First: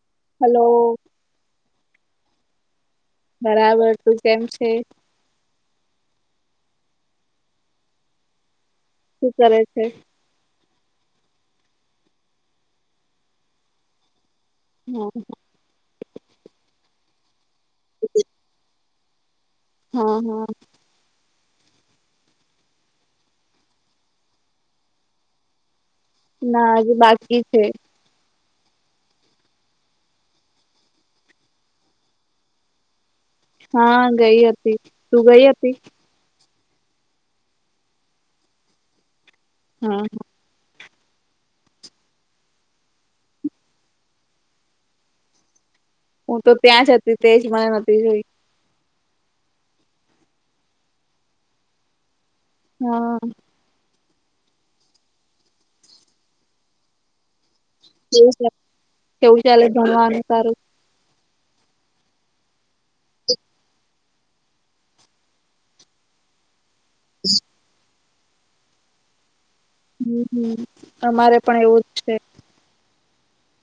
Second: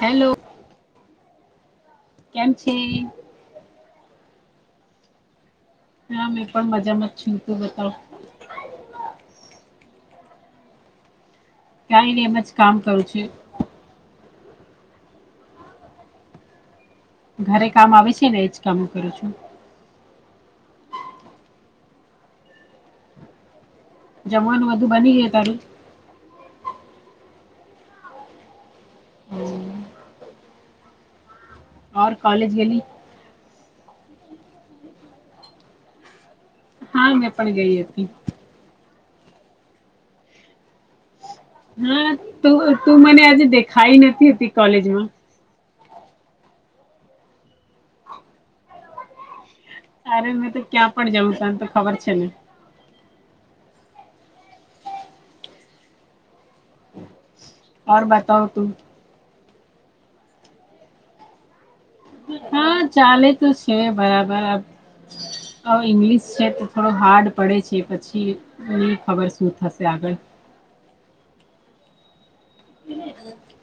Hello. Hello. કેમ છે? બરાબર. તું કેમ છે? હા. મેં પણ મજામાં જ છું. તું બતાવ. શું કરે છે? કાંઇ નહીં, એમ જ કામ કરું છું. હમ્મ. ઘરે કામ આવે છે ને, એજ કામ કરું છું. હા, હા. જમવાનું બધું બની ગયું તારું? ના હજી બાકી છે. ઓર કોલેજ ગયેલી? હા ગઈ હતી. તું ગઈ હતી? હા મેં પણ ગઈ હતી. હા. હા. તું-તું મને આજે દેખાઈ નથી હતી કોલેજમાં. હું તો ત્યાં જ હતી. તેજ મને નહોતી જોઈ. તારે મે તો ક્યાં પણ જવું, તન તો ખબર છે ને. હા. ઓર કેવું બતાવ ચાલે તું. કેવું ચાલે છ ભણવાનું તારું? હા ચાલે તો છે બરાબર. હવે ઈંગ્લિશ છે તો થોડો હાર્ડ પડે છે. પછી હવે ઈ ખબર શું થશ હમ્મ-હમ્મ. અમારે પણ એવું જ છે. [inaudible]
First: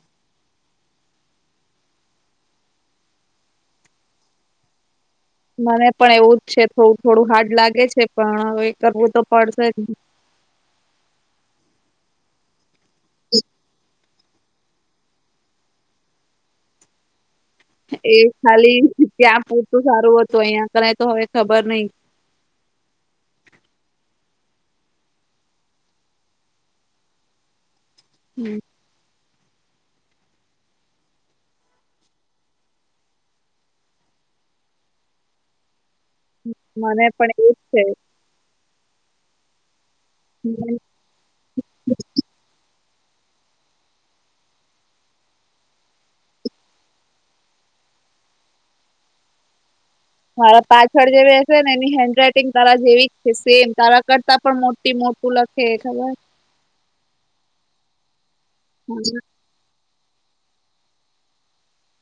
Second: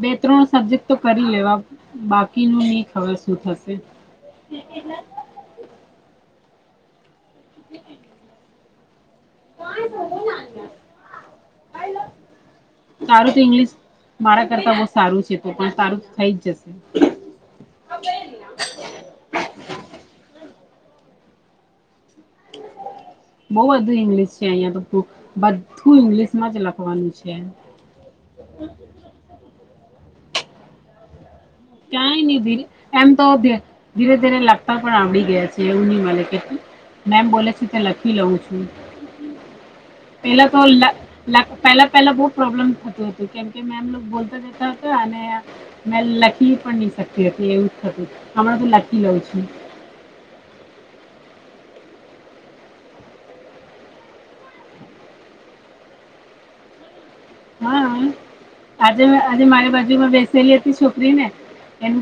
બે-ત્રણ સબ્જેક્ટ તો કરી લેવા, બાકીનું ની ખબર શું થશે. [inaudible] મને પણ એવું જ છે. થોડુંક થોડું હાર્ડ લાગે છે, પણ હવે એ કરવું તો પડશે જ. [inaudible] તારું તો ઇંગ્લિશ મારા કરતા બહું સારું છે. તો પણ સારું થઈ જ જશે. એ ખાલી ત્યાં પૂરતું સારું હતું. અહિયાં [unintelligible] તો હવે ખબર નઈ. [inaudible] બઉ બધું ઇંગ્લિશ છે. અહિયાં તો [unintelligible] બધું ઈંગ્લિશમાં જ લખવાનું છે. હમ. ક્યાંય નહી ધીરે, એમ તો ધીરે- ધીરે લેપટોપ પણ આવડી ગયા છે. એવું ની મળે. મને મેમ પણ બોલે એવું છે જ તે લખી લઉં છું પેલા તો લ પહેલા- પહેલા બહુ પ્રોબ્લેમ થતુ હતુ. કેમકે મેમ લોક બોલતા રહેતા હતા અને મેં લખી પણ નહી શકતી હતી એવું જ થતું. હમણાં તો લખી લઉં છું. મારા પાછળ જે બેશે ને એની હેન્ડ રાઈટિંગ તારા જેવી છે. સેમ તારા કરતા પણ મોટી- મોટી શું લખે એ ખબર? હા, આજે હા, મે આજે મારી બાજુ માં બેસેલી હતી છોકરીને એમ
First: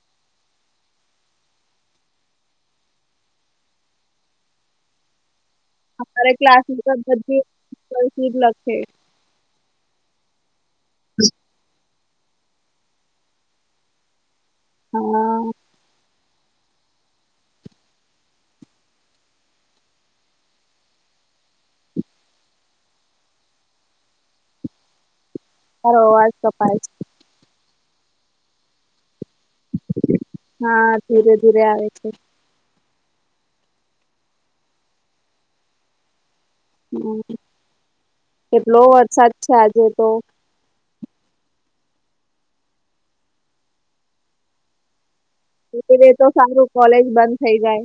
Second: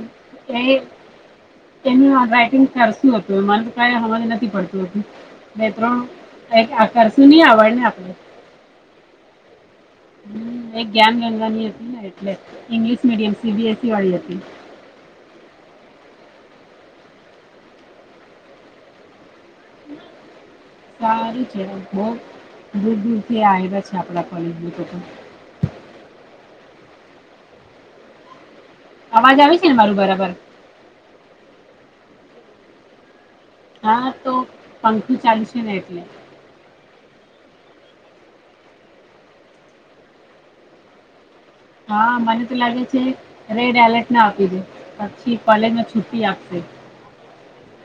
એ એનુ આ રાઈટીંગ કરશું હતું માને તો કઇ હમજ નથી પડતુ હતું. એ અમારે ક્લાસ ત્રણએક આ કર્ષીવ ની આવડે ને આપણ ને. હે [unintelligible] એ જ્ઞાનગઁગા ની હતી, એટલે English medium C B S C વાળી હતી. ઓહ. સારું છે લોક બો દૂર- દૂરથી આયવા છે. આપણા કોલેજમાં તો. તારો અવાજ કપાય છે. અવાજ આવે છે ને મારું બરાબર. હા ધીરે -ધીરે આવે છે. હા, તો પંખો ચાલુ છે ને એટલે. કેટલો વરસાદ છે આજે તો? હા, મને તો લાગે છે રેડ એલર્ટ ના આપી દે. પછી કોલેજમાં આપી દેય છુટ્ટી તો આપશે સારું કોલેજ બંધ થઇ જાય.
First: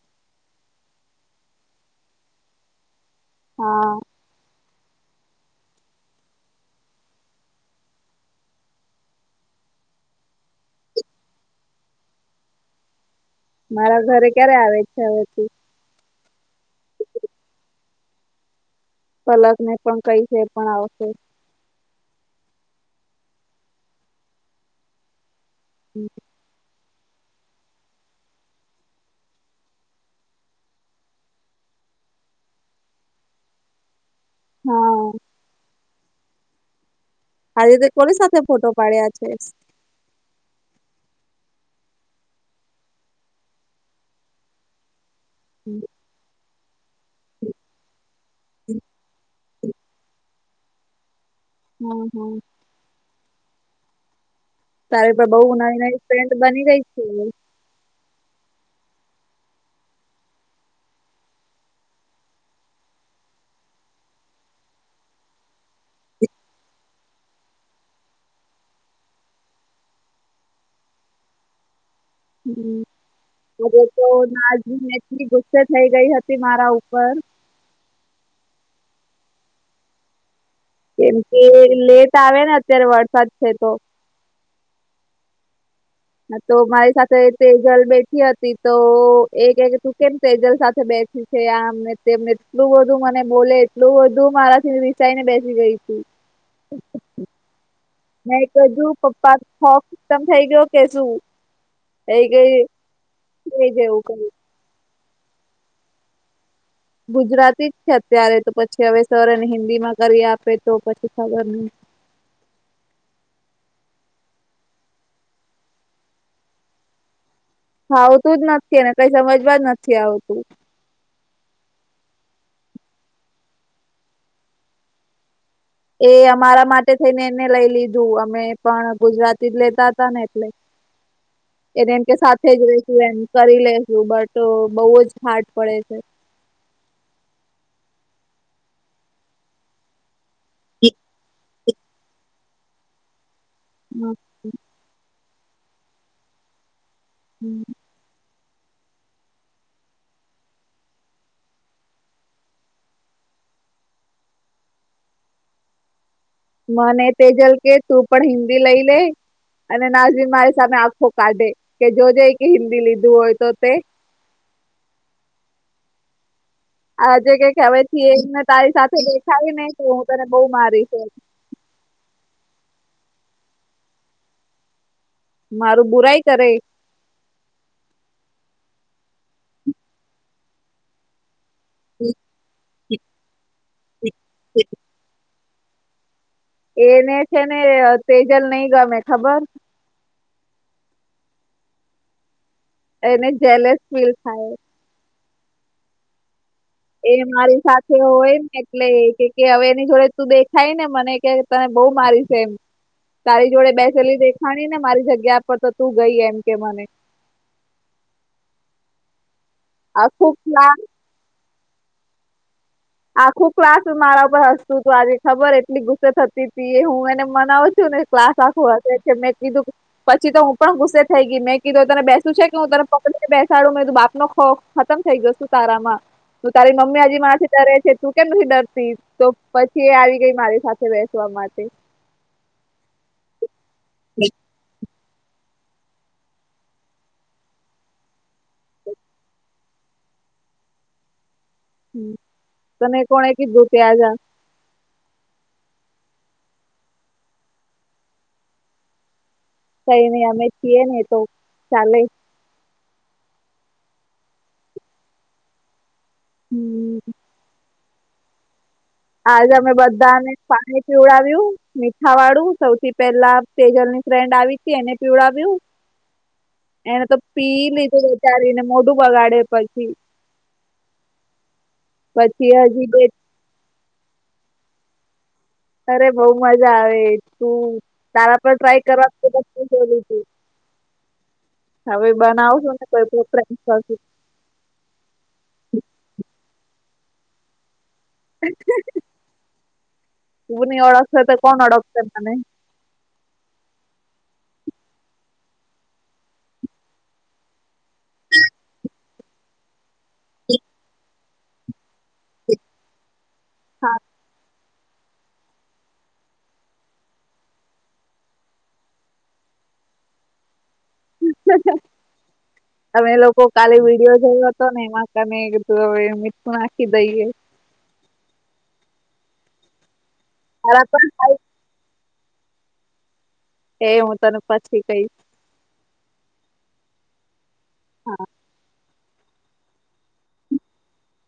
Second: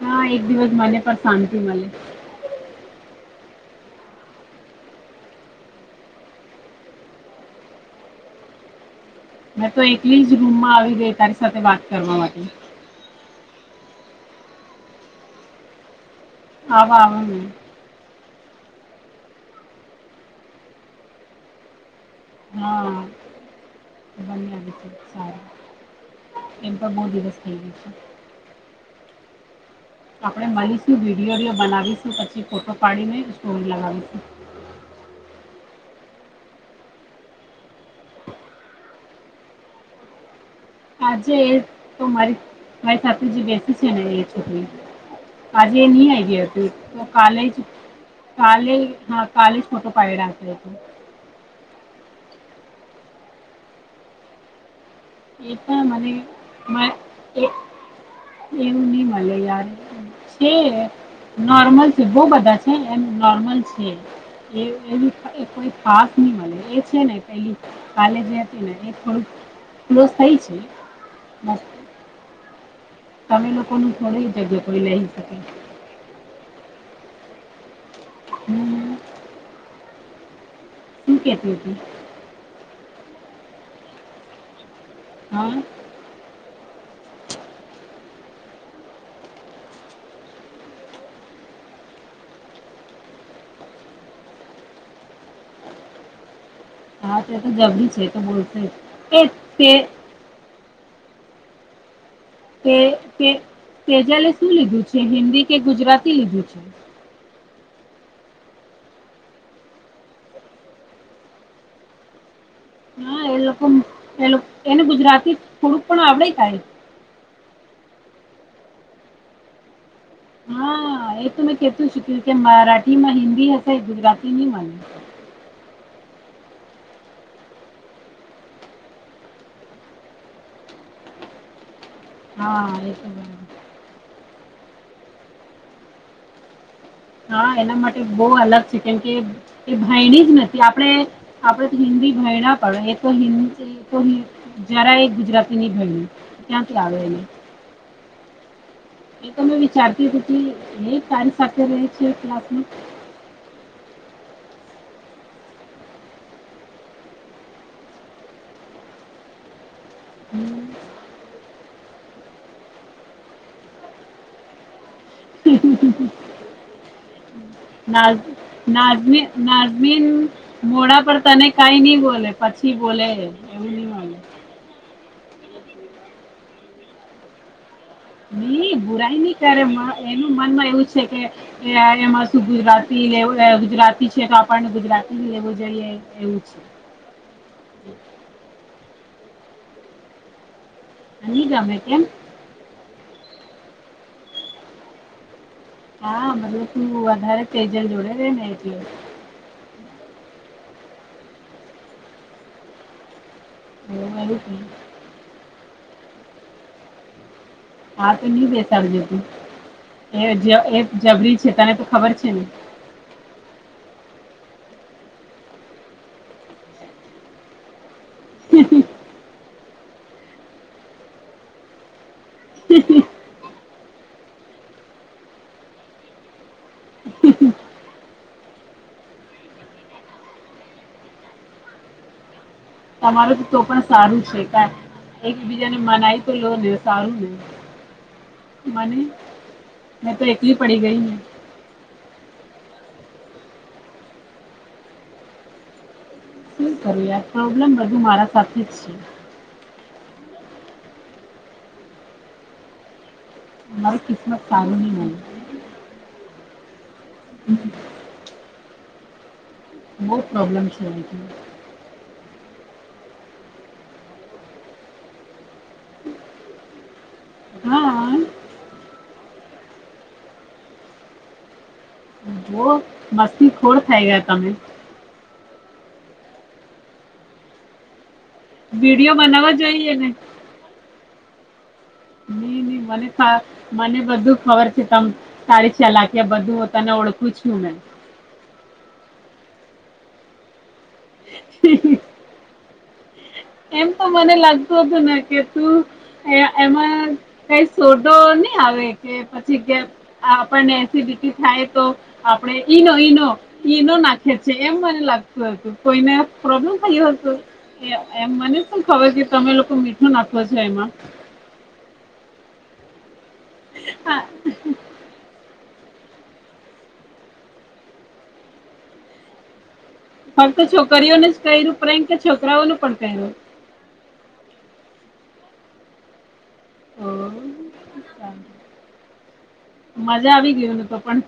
હા એક દિવસ મને પણ શાંતિ મલે. હા. મેં તો એકલી જ રૂમમાં આવી ગઈ તારી સાથે વાત કરવા માટે. મારા ઘરે ક્યારે આવે છે હવેથી. આવા-આવા મે. પલક ને પણ કઈદે એ પણ આવશે. હા, બન્ને આવશે તો સારુ. હું [inaudible] એમ પણ બો દિવસ થઇ ગ્યા છે. આપડે મલીશું વિડીયો રીયો બનાવીશું, પછી ફોટો પાડીને સ્ટોરી લગાવીશું. હા. આજે તે કોની સાથે ફોટો પાડ્યા છે. આજે એ તો મારી- મારી સાથે જે બેસી છે ને એ છોકરી. આજે હમ એ ની આયવિ હતી, તો કાલે જ કાલે હા કાલેજ ફોટો પાડી ને આપી દેતે. હાં હાં. તારી તો બઉ એ નવી પણ -નવી મને ફ્રેન્ડ બની ગઈ છે. ચીઝ ની એવું ની મલે યાર. છે નોર્મલ છે બો બધા છે એમ નોર્મલ છે. [inaudible] [unintelligible] [inaudible] [unintelligible] [unintelligible] તમે લોકોનું થોડી જગ્યા કોઈ લઈ શકે ગુસ્સે થઈ ગઈ હતી મારા ઉપર. [inaudible] કેમ શું કે કેતી હતી લેટ આવે ને અત્યારે વરસાદ છે તો. હા. હા તો મારી સાથે તેજલ બેઠી હતી તો એ કે કે તું કેમ તેજલ સાથે બેઠી છે આમને તેમને એટલું બધું મને બોલે એટલું બધું મારાથી રીસાઈને બેસી ગઈ તી. હા તે તો જબરી છે. તો મે બોલશે જ કીધું એ પપ્પાનો તે ખોફ ખતમ થઈ ગયો કે શું. થઈ ગઈ કે કે એટલે તેજલે [unintelligible] શું લીધું છે હિન્દી કે ગુજરાતી લીધું છે. ગુજરાતી જ છે અત્યારે તો પછી હવે સર એને હિન્દીમાં કરી આપે તો પછી ખબર ની. હા એ લોકો એ એને ગુજરાતી થોડુંક પણ આવડે કાય. ફાવતુંજ નથી ને કઈ સમજવા જ નથી આવતું. હા એ તો મેં કેતું શક્યું કે મરાઠીમાં હિન્દી હશે ગુજરાતી નહી મલે. એ અમારા માટે થઈને એને લઈ લીધું અમે પણ ગુજરાતી જ લેતા હતા ને એટલે. [inaudible] એને એમ કે સાથે જ હા એ રેસું તો એમ બરાબર. કરી લેસુ બટ બઉ જ હાર્ડ પડે છે. હા એના માટે બહુ અલગ છે કેમકે એ ભયણીજ નથી આપડે આપણે તો હિન્દી ભણ્યા પડે એ તો હિન્ [unintelligible] તો હમ. જરાએ ગુજરાતીની ભણ્યું તો ક્યાંથી આવેને એને. [unintelligible] એ તો મેં વિચારતી હતી એ તારી સાથે રહે છે ક્લાસમાં મને તેજલ કે તું પણ હિન્દી લઈ લે અને નાજવી મારી સામે આખો કાઢે કે જોજે કે હિન્દી લીધું હોય તો તે. આજે કે કે હવેથી એને તારી સાથે દેખાય ને તો હું તને બહુ [unintelligible] મારીશ મોડા એમ. પર તને કઈ ની બોલે પછી બોલે એ. મારું બુરાઈ કરે નહી બુરાઈ ની કરે એનું મનમાં એવું છે કે એ એમાં શું ગુજરાતી લેવ ગુજરાતી છે તો આપણને ગુજરાતી લેવું જોઈએ એવું છે એને છે ને તેજલ નઈ ગમે ખબર. ની ગમે કેમ. એને જેલેસ ફીલ થાય. હા [unintelligible] એ મારી તેજલ સાથે જોડે રે હોય ને એટલે કે હવે એની જોડે તું દેખાય ને મને કે તને બહુ મારીશ એમ. તારી જોડે એવું બેસેલી એવું દેખાણીને મારી જગ્યા પર તો તું ગઈ એમ કે મને. હા તો નહી બેસાડજેતું આખું એ પ્લાન એ જબરી છે તને તો ખબર છે ને. આખું ક્લાસ મારા ઉપર હસતું હતું આજે ખબર એટલી ગુસ્સે થતી હતી એ હું એને મનાવ છું ને ક્લાસ આખો હશે મેં કીધું પછી તો હું પણ ગુસ્સે થઈ ગઈ મેં કીધું તને બે [unintelligible] બેસાડું મે તો બાપનો ખોખ ખતમ થઈ ગયો શું તારામાં તું તારી મમ્મી હજી મારે ડરે છે તું કેમ નથી ડરતી તો પછી એ આવી ગઈ મારી સાથે બેસવા માટે. તમારું તો તો પણ સારું છે કા એકબીજાને મનાય તો લો ને સારું નહી. [inaudible] હા ની મે તો એકલી પડી ગઈ ને. હમમ તને કોને કીધું કે આવયા? હું કર્યા પ્રોબ્લેમ બધું મારા સાથે જ છે. કઈ નઈ અમે છીએ ને તો ચાલે અમારી કિસ્મત સારી ની હોઈ. હમમ. [inaudible] આજે અમે બહુ બધાને પ્રોબ્લેમ છે પાણી અહીંથી. પીવડાવ્યું મીઠા વાળું સૌથી પેલા તેજલની ફ્રેન્ડ આવી તી એને પીવડાવ્યું. એને તો પી લીધું હા બેચારીને મોઢું બગાડે પછી પછી જુવો હજી બે મસ્તી ખોર થઈ ગયા તમે. અરે બઉ મજા આવે તું તારા પર ટ્રાય કરવા વિડીયો તો બનાવવા શું જોઈએ બોલું ને છું. ની બનાવશું ની ને મને કોઈ પણ સા ફ્રેન્ડ કરશું મને બધું ખબર છે તમ તારી ચલાકયા બધું હું તને ઓળખું છું મે. તુ ની ઓળખસે તો કોણ ઓળખસે મને. એમ તો મને લાગતું હતું ને કે તું એ એમાં કઈ શોધો ની આવે કે પછી ગેપ આપણને એસિડિટી થાય તો આપણે ઈનો ઈનો ઈનો હા નાખયે છે. જે એમ મને લાગતું હતું કોઈને પ્રોબ્લેમ થયુ હતું એમ. એમ મને શું ખબર કે તમે લોકો મીઠું નાખો છો એમાં. અમે લોકો કાલે વિડીયો હા, જોયો ત તો એ માં તમે કીધું હવે મીઠું નાખી દઈએ કેમ કે તારા પર છોકરીઓને થાય જ કર્યું પ્રેમ કે છોકરાઓનું પણ પ્રેમ એ હું તને પછી કઈશ. અ હા. મજા આવી ગીયો ને તો પણ.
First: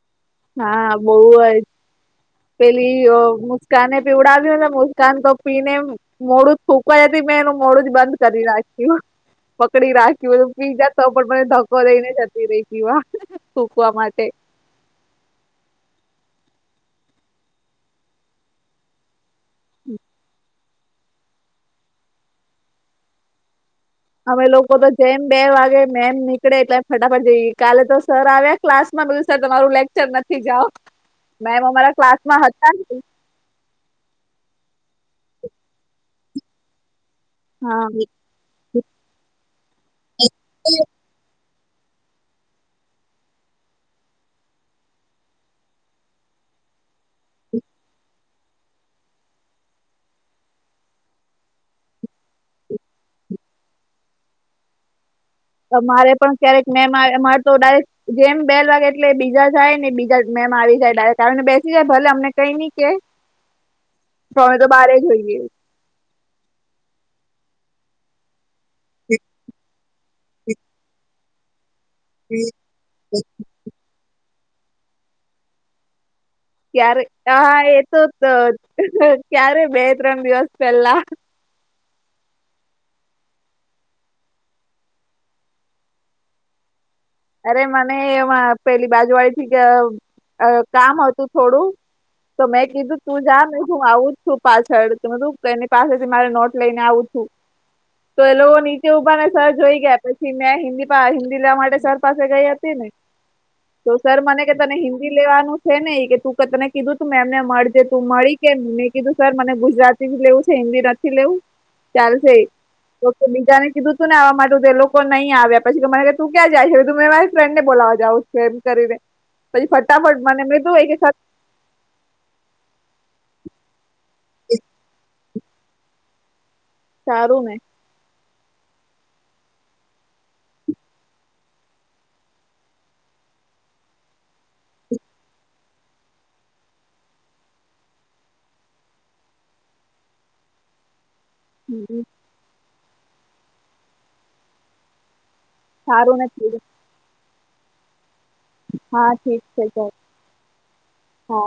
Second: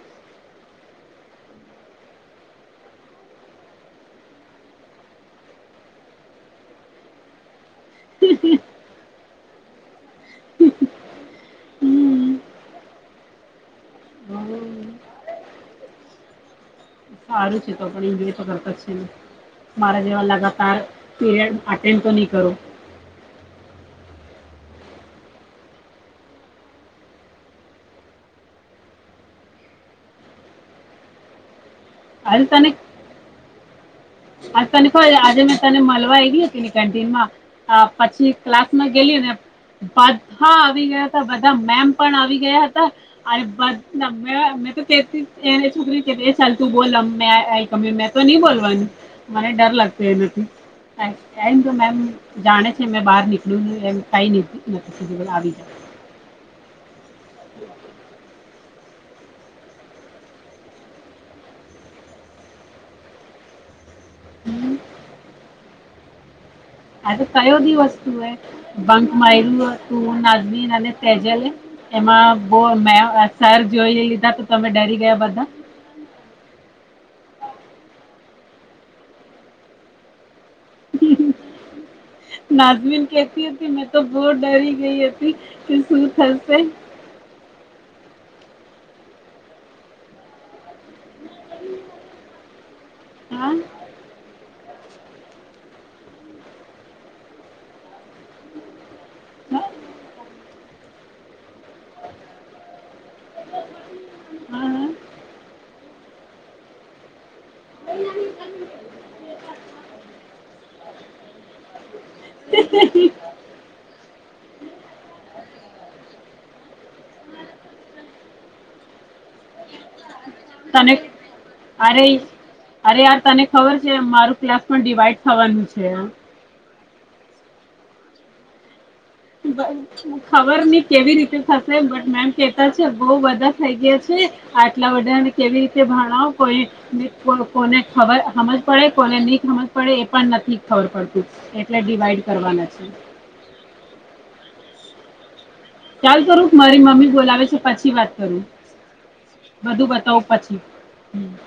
હા બોવ જ પેલી મુસ્કાને પીવડાવ્યું અને મુસ્કાન તો પીને મોડું જ થુકવા જતી મેં એનું મોડું જ બંધ કરી નાખ્યું. પકડી રાખી તો પિજા તો પણ મને ધક્કો લઈને હમ જતી રેતી થુકવા માટે. ઓ, હારું થિયુ તો પણ એ બે તો કરતા જ છે ને મારા જેવા લગા તાર પીરિયડ અટેન્ડ તો ની કરો. અમે લોકો તો જેમ બે વાગે મેમ નીકળે એટલે ફટાફટ જઈ કાલે તો સર આવ્યા ક્લાસ માં બધું સર તમારું લેક્ચર નથી જાઓ મેમ અમારા ક્લાસ માં આજે હતા તને ને તને ખબર આજે મે તને મલવા આયવી હતી ને કેન્ટીન માં. હા પછી ક્લાસ માં ગેઈલી ને બાદ હા આવી ગયા બધા મેમ પણ આવી ગયા હતા અરે બસ મે મે તો કે છોકરી ને કેટી સરખું બોલ ગમે તે મેં તો ની બોલવાનું મને ડર લાગતો એનાથી એમ મેમ જાણે છે મેં બહાર નીકળ્યું એમ કઈ નહિ થાય આવી જાય. અમારે પણ ક્યારેક મેમ આવે અમારે તો ડાયરેક ગેમ બેલ વાગે એટલે બીજા જાય ને બીજા મેમ આવી જાય ડાયરેક આવીને બેસી જાય ભલે અમને કઈ ની કે. પર અમે તો બારે જઈએ. આ તો કયો બી વસ્તુ એ બંક માયર્યું તું નાજમીન અને તેજલે એમાં બો મે ક્યારે સર જોઈ લીધા તો તમે ડરી ગયા બધા. ક્યારે હ એ તો તો ક્યારે બે ત્રણ દિવસ પહેલા. [inaudible] નાજમિન કેતી હતી મેં તો બહુ ડરી ગઈ હતી કે શું થસે. અરે મને એમાં પેલી બાજુવાડી થી ક અ કામ હતું થોડું. તો મેં કીધું તું જા હા ને હું આવું. છુ પાછળ તો મે કીધું કે એની પાસેથી મારે નોટ લઈને આવું છું તો એ લોકોની નીચે ઉભા ને સર હા જોઈ ગયા પછી મેં હિન્દીમાં હિન્દી લેવા માટે સર પાસે ગઈ હતી ને તો સર કે તને હા હિન્દી લેવાનું છે ને કે તું તને કીધું તું મેમને મળ. જે તું મળી કેમ નઈ મેં કીધું સર મને ગુજરાતી લેવું છે. હિન્દી નથી લેવું. ચાલ સે તો કે બીજાને કીધું હતું ને આવા માટે તો એ લોકો એ લોકો નહી આવ્યા પછી તો મને કેય તું ક્યાં જાય છે. મે કીધું મે મારી ફ્રેન્ડ ને બોલાવા જાવ છું એમ કરીને. પછી ફટાફટ મને કિધુ તને એકે સર અરે અરે યાર તને ખબર છે મારું ક્લાસ પણ ડિવાઈડ થવાનું છે. સારું ને. બસ. હ ખબર નહીં કેવી રીતે થશે બટ મેમ કેતા છે બહું બધા થઈ ગયા છે આટલા બધાને કેવી રીતે ભણાવો કોઈ ને કોન કોને ખબર હમજ પડે કોને ની હમજ પડે એ પણ ની ખબર પડતી. એટલે ડીવાઈડ કરવાના છે. સારું ચાલ ને તો થઈ રુક ગયું. મારી મમ્મી બોલાવે છે પછી વાત કરું. હા ઠીક છે બધું ચાલ બતાવું પછી. હા